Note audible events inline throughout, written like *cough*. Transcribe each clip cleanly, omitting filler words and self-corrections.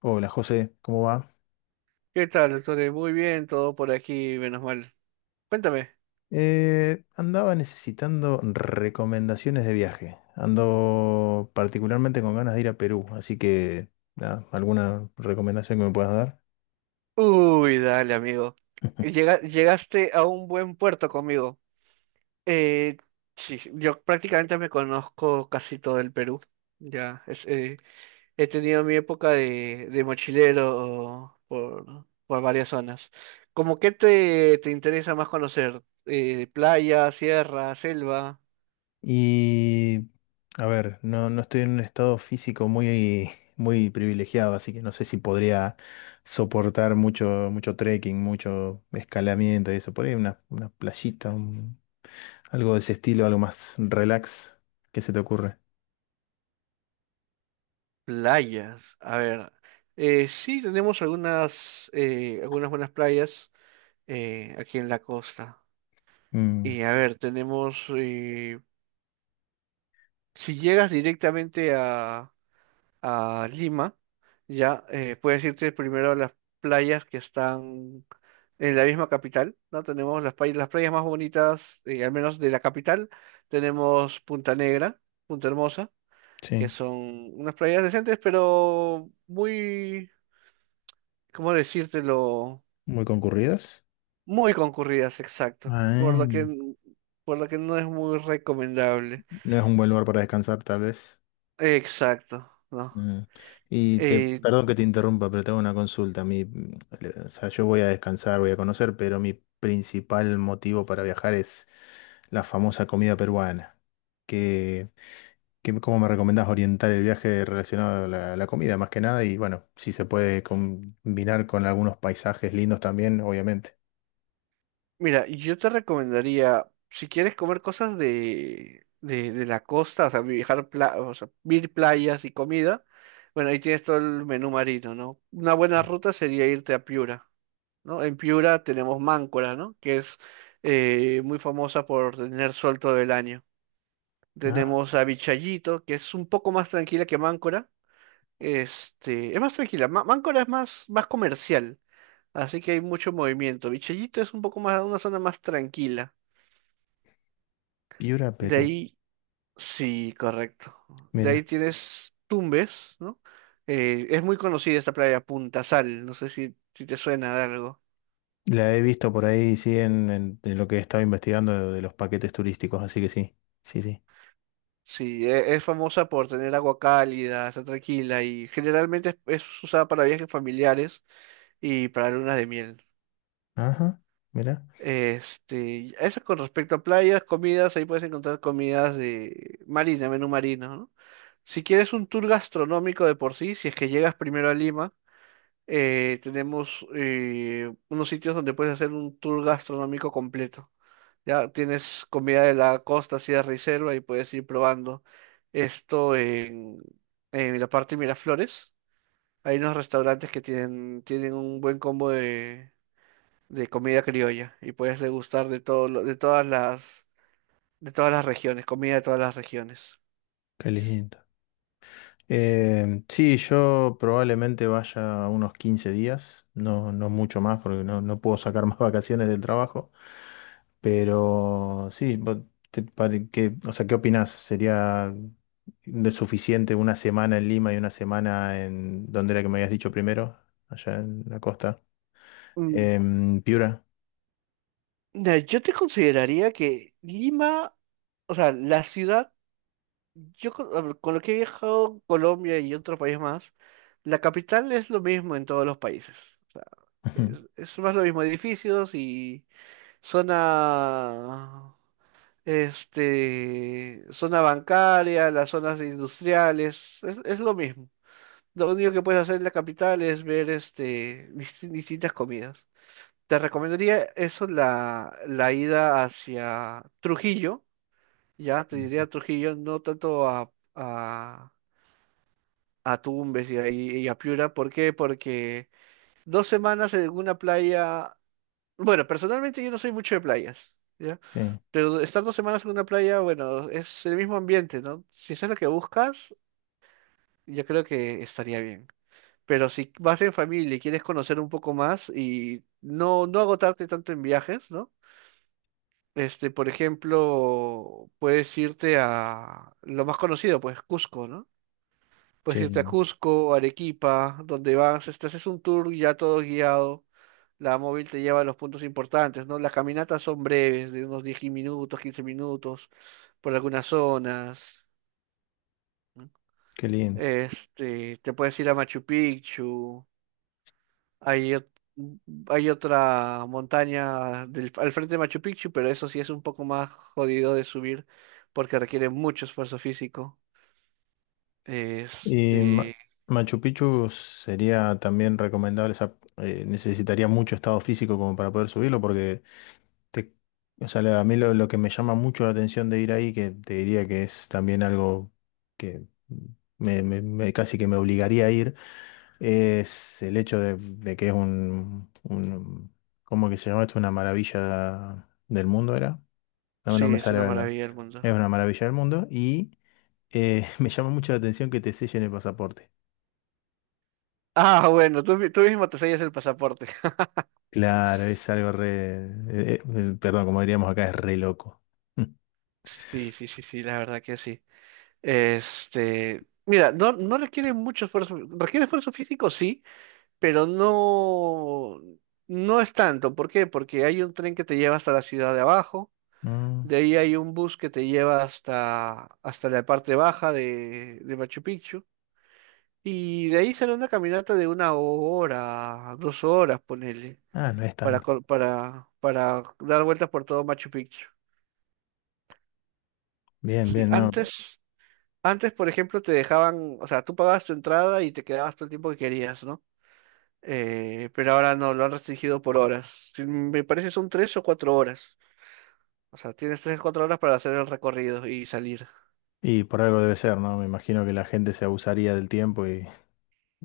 Hola José, ¿cómo va? ¿Qué tal, doctor? Muy bien, todo por aquí, menos mal. Cuéntame. Andaba necesitando recomendaciones de viaje. Ando particularmente con ganas de ir a Perú, así que nada, alguna recomendación que me puedas dar. Uy, dale, amigo. Llegaste a un buen puerto conmigo. Eh, sí, yo prácticamente me conozco casi todo el Perú. Ya, he tenido mi época de mochilero por varias zonas. ¿Cómo qué te interesa más conocer? Playa, sierra, selva, Y a ver, no estoy en un estado físico muy, *laughs* muy privilegiado, así que no sé si podría soportar mucho, mucho trekking, mucho escalamiento y eso. Por ahí una playita, algo de ese estilo, algo más relax. ¿Qué se te ocurre? playas. A ver, sí tenemos algunas, algunas buenas playas. Aquí en la costa. Mm, Y a ver, tenemos, si llegas directamente a Lima, ya puedes irte primero a las playas que están en la misma capital, ¿no? Tenemos las playas más bonitas, al menos de la capital, tenemos Punta Negra, Punta Hermosa, que sí. son unas playas decentes, pero muy, ¿cómo decírtelo? Muy concurridas. Muy concurridas, exacto, por Ah, lo que, no por lo que no es muy recomendable. es un buen lugar para descansar, tal vez. Exacto, ¿no? Mm. Y te, Eh, perdón que te interrumpa, pero tengo una consulta. Mi, o sea, yo voy a descansar, voy a conocer, pero mi principal motivo para viajar es la famosa comida peruana. ¿Qué ¿cómo me recomendás orientar el viaje relacionado a la, la comida, más que nada? Y bueno, si se puede combinar con algunos paisajes lindos también, obviamente. Mira, yo te recomendaría, si quieres comer cosas de la costa, o sea, viajar, o sea, ir playas y comida, bueno, ahí tienes todo el menú marino, ¿no? Una buena ruta sería irte a Piura, ¿no? En Piura tenemos Máncora, ¿no? Que es muy famosa por tener sol todo el año. Ah, Tenemos a Vichayito, que es un poco más tranquila que Máncora. Este, es más tranquila. Máncora es más, más comercial. Así que hay mucho movimiento. Vichellito es un poco más, una zona más tranquila. Piura, De Perú. ahí, sí, correcto. De ahí Mira. tienes Tumbes, ¿no? Es muy conocida esta playa, Punta Sal. No sé si, si te suena de algo. La he visto por ahí, sí, en, en lo que estaba investigando de los paquetes turísticos, así que sí, sí, sí. Sí, es famosa por tener agua cálida, está tranquila y generalmente es usada para viajes familiares y para lunas de miel. Ajá, mira, Eso con respecto a playas. Comidas, ahí puedes encontrar comidas de marina, menú marino, ¿no? Si quieres un tour gastronómico de por sí, si es que llegas primero a Lima, tenemos unos sitios donde puedes hacer un tour gastronómico completo. Ya tienes comida de la costa, sierra y selva y puedes ir probando esto en la parte de Miraflores. Hay unos restaurantes que tienen un buen combo de comida criolla y puedes degustar de de todas las regiones, comida de todas las regiones. qué lindo. Sí. Sí, yo probablemente vaya unos 15 días, no mucho más, porque no puedo sacar más *laughs* vacaciones del trabajo. Pero sí, vos o sea, ¿qué opinás? ¿Sería de suficiente una semana en Lima y una semana en, ¿dónde era que me habías dicho primero? Allá en la costa. Mm, En Piura. ya, yo te consideraría que Lima, o sea, la ciudad, a ver, con lo que he viajado a Colombia y otros países más, la capital es lo mismo en todos los países. O sea, *laughs* es más lo mismo, edificios y zona, zona bancaria, las zonas industriales, es lo mismo. Lo único que puedes hacer en la capital es ver distintas comidas. Te recomendaría eso, la ida hacia Trujillo, ya te diría Trujillo, no tanto a, a Tumbes y a Piura. ¿Por qué? Porque 2 semanas en una playa, bueno, personalmente yo no soy mucho de playas, ¿ya? Sí, Pero estar 2 semanas en una playa, bueno, es el mismo ambiente, ¿no? Si eso es lo que buscas, yo creo que estaría bien. Pero si vas en familia y quieres conocer un poco más y no, no agotarte tanto en viajes, ¿no? Por ejemplo, puedes irte a lo más conocido, pues Cusco, ¿no? Puedes irte a sí, Cusco, Arequipa, donde vas, haces un tour ya todo guiado, la móvil te lleva a los puntos importantes, ¿no? Las caminatas son breves, de unos 10 minutos, 15 minutos, por algunas zonas. ¿No? qué linda. Te puedes ir a Machu Picchu. Hay, ot- hay otra montaña al frente de Machu Picchu, pero eso sí es un poco más jodido de subir porque requiere mucho esfuerzo físico. Y Ma- Este, Machu Picchu sería también recomendable, o sea, necesitaría mucho estado físico como para poder subirlo, porque te- o sea, a mí lo que me llama mucho la atención de ir ahí, que te diría que es también algo que me, casi que me obligaría a ir, es el hecho de que es un, ¿cómo que se llama esto? Una maravilla del mundo, ¿era? No, sí, no me es una sale maravilla el mundo. Es una maravilla del mundo y... *laughs* me llama mucho la atención que te sellen el pasaporte. Ah, bueno, tú mismo te sellas el pasaporte. *laughs* Claro, es algo re... perdón, como diríamos acá, es re loco. *laughs* Sí, sí, sí, sí, la verdad que sí. Mira, no, no requiere mucho esfuerzo, requiere esfuerzo físico, sí, pero no, no es tanto. ¿Por qué? Porque hay un tren que te lleva hasta la ciudad de abajo. Mm. De ahí hay un bus que te lleva hasta la parte baja de Machu Picchu. Y de ahí sale una caminata de 1 hora, 2 horas, ponele, Ah, no es para, tanto. co- para, para dar vueltas por todo Machu Picchu. Bien, Sí, bien, no. antes, por ejemplo, te dejaban, o sea, tú pagabas tu entrada y te quedabas todo el tiempo que querías, ¿no? Pero ahora no, lo han restringido por horas. Sí, me parece son 3 o 4 horas. O sea, tienes 3 o 4 horas para hacer el recorrido y salir. Y por algo debe ser, ¿no? Me imagino que la gente se abusaría del tiempo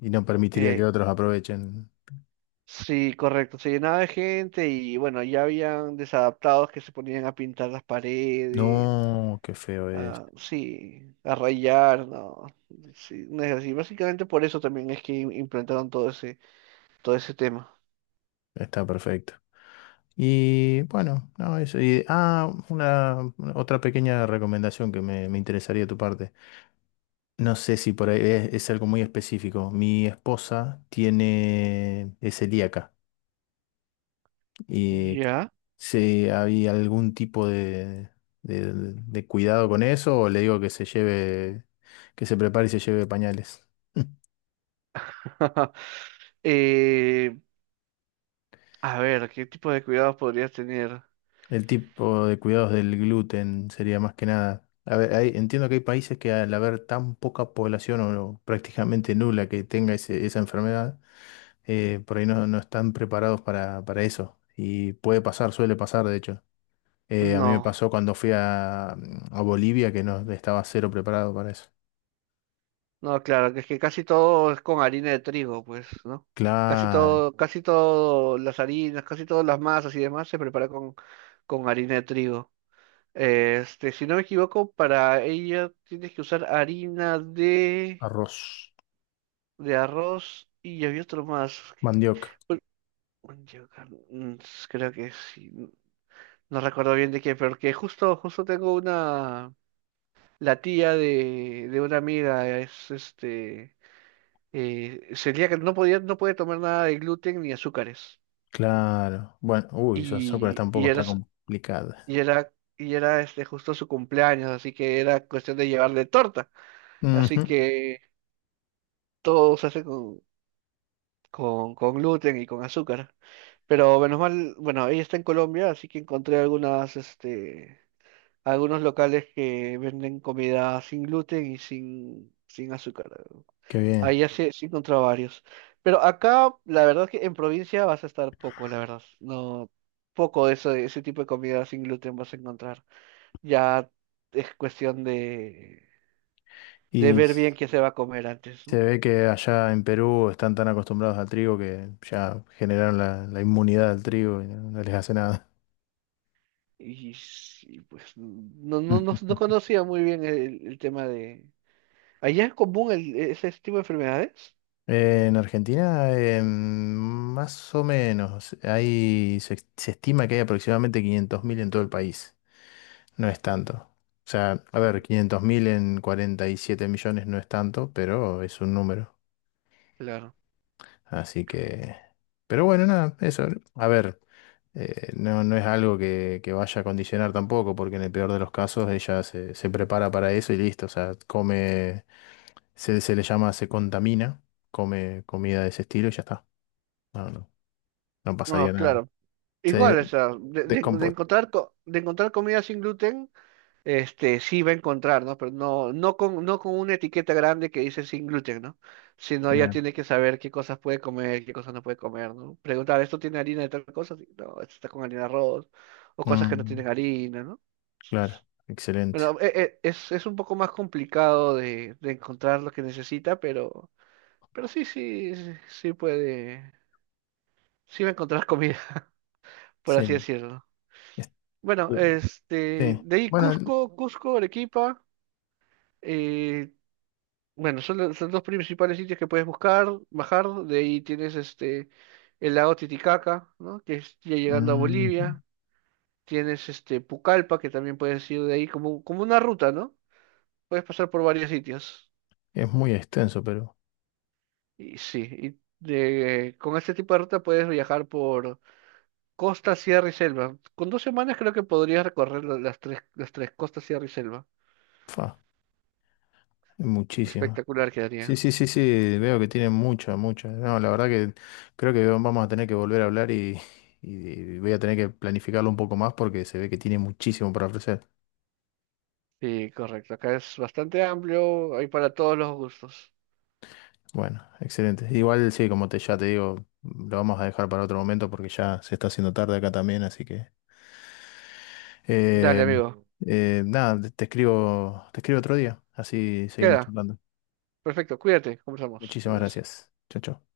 y no permitiría Eh, que otros aprovechen. Sí, correcto, se llenaba de gente y bueno, ya habían desadaptados que se ponían a pintar las paredes, No, qué feo es. a, sí, a rayar, no, sí, no es así. Básicamente por eso también es que implantaron todo ese tema. Está perfecto. Y bueno, no, eso. Y, ah, una, otra pequeña recomendación que me interesaría de tu parte. No sé si por ahí es algo muy específico. Mi esposa tiene, es celíaca y Ya. si había algún tipo de, de cuidado con eso o le digo que se lleve, que se prepare y se lleve pañales. *laughs* *laughs* Eh, a ver, ¿qué tipo de cuidados podrías tener? El tipo de cuidados del gluten sería más que nada. A ver, entiendo que hay países que al haber tan poca población o prácticamente nula que tenga esa enfermedad, por ahí no están preparados para eso. Y puede pasar, suele pasar, de hecho. A mí me No, pasó cuando fui a, a Bolivia que no estaba cero preparado para eso. no, claro, que es que casi todo es con harina de trigo, pues, ¿no? Casi Claro, todo, casi todo las harinas, casi todas las masas y demás se prepara con harina de trigo. Si no me equivoco, para ella tienes que usar harina de, arroz, de arroz y había otro más. mandioca, Uy, un yogur. Creo que sí. No recuerdo bien de qué, pero que justo tengo la tía de una amiga es celíaca, no podía, no puede tomar nada de gluten ni azúcares. claro. Bueno, uy, Sócrates Y tampoco era, está s- complicada. y era, y era este, justo su cumpleaños, así que era cuestión de llevarle torta. Así Ujú, que todo se hace con gluten y con azúcar. Pero menos mal, bueno, ella está en Colombia, así que encontré algunos locales que venden comida sin gluten y sin azúcar. qué Ahí bien. ya sí, sí encontré varios. Pero acá, la verdad que en provincia vas a estar poco, la verdad. No, poco de eso, de ese tipo de comida sin gluten vas a encontrar. Ya es cuestión de Y ver bien qué se va a comer antes, se ¿no? ve que allá en Perú están tan acostumbrados al trigo que ya generaron la, la inmunidad al trigo y no les hace nada. Y, sí, pues no, no, no, no *laughs* conocía muy bien el tema de. ¿Allá es común ese tipo de enfermedades? En Argentina, más o menos, hay, se estima que hay aproximadamente 500.000 en todo el país. No es tanto. O sea, a ver, Mm, 500.000 en 47 millones no es tanto, pero es un número. claro. Así que... Pero bueno, nada, eso. A ver. No, no es algo que vaya a condicionar tampoco, porque en el peor de los casos ella se, se prepara para eso y listo, o sea, come, se le llama, se contamina, come comida de ese estilo y ya está. No, no, no No, pasaría nada. claro. Se Igual, o sea, descompone. De encontrar comida sin gluten, este sí va a encontrar, ¿no? Pero no, no con, no con una etiqueta grande que dice sin gluten, ¿no? Sino ya Claro. tiene que saber qué cosas puede comer, qué cosas no puede comer, ¿no? Preguntar, ¿esto tiene harina de tal cosa? Sí. No, esto está con harina de arroz, o cosas que no Mm, tienen harina, ¿no? claro, excelente. Bueno, es un poco más complicado de encontrar lo que necesita, pero sí, sí, sí sí puede, sí va a encontrar comida, *laughs* por Sí, así decirlo. es- Bueno, sí. de ahí Bueno, Cusco, Cusco, Arequipa, eh, bueno, son los principales sitios que puedes buscar, bajar, de ahí tienes el lago Titicaca, ¿no? Que es ya llegando a mm, Bolivia, tienes Pucallpa, que también puedes ir de ahí como una ruta, ¿no? Puedes pasar por varios sitios. es muy extenso, pero Y sí, con este tipo de ruta puedes viajar por costa, sierra y selva. Con 2 semanas creo que podrías recorrer las tres costas, sierra y selva. fa, es muchísimo. Espectacular Sí, quedaría. sí, sí, sí, veo que tienen mucho, mucho. No, la verdad que creo que vamos a tener que volver a hablar y voy a tener que planificarlo un poco más porque se ve que tiene muchísimo para ofrecer. Sí, correcto. Acá es bastante amplio, hay para todos los gustos. Bueno, excelente. Igual sí, como te, ya te digo, lo vamos a dejar para otro momento porque ya se está haciendo tarde acá también, así que Dale, eh, amigo. Nada, te escribo, te escribo otro día, así seguimos Queda. charlando. Perfecto. Cuídate. Conversamos. Muchísimas Adiós. gracias. Chao, chao.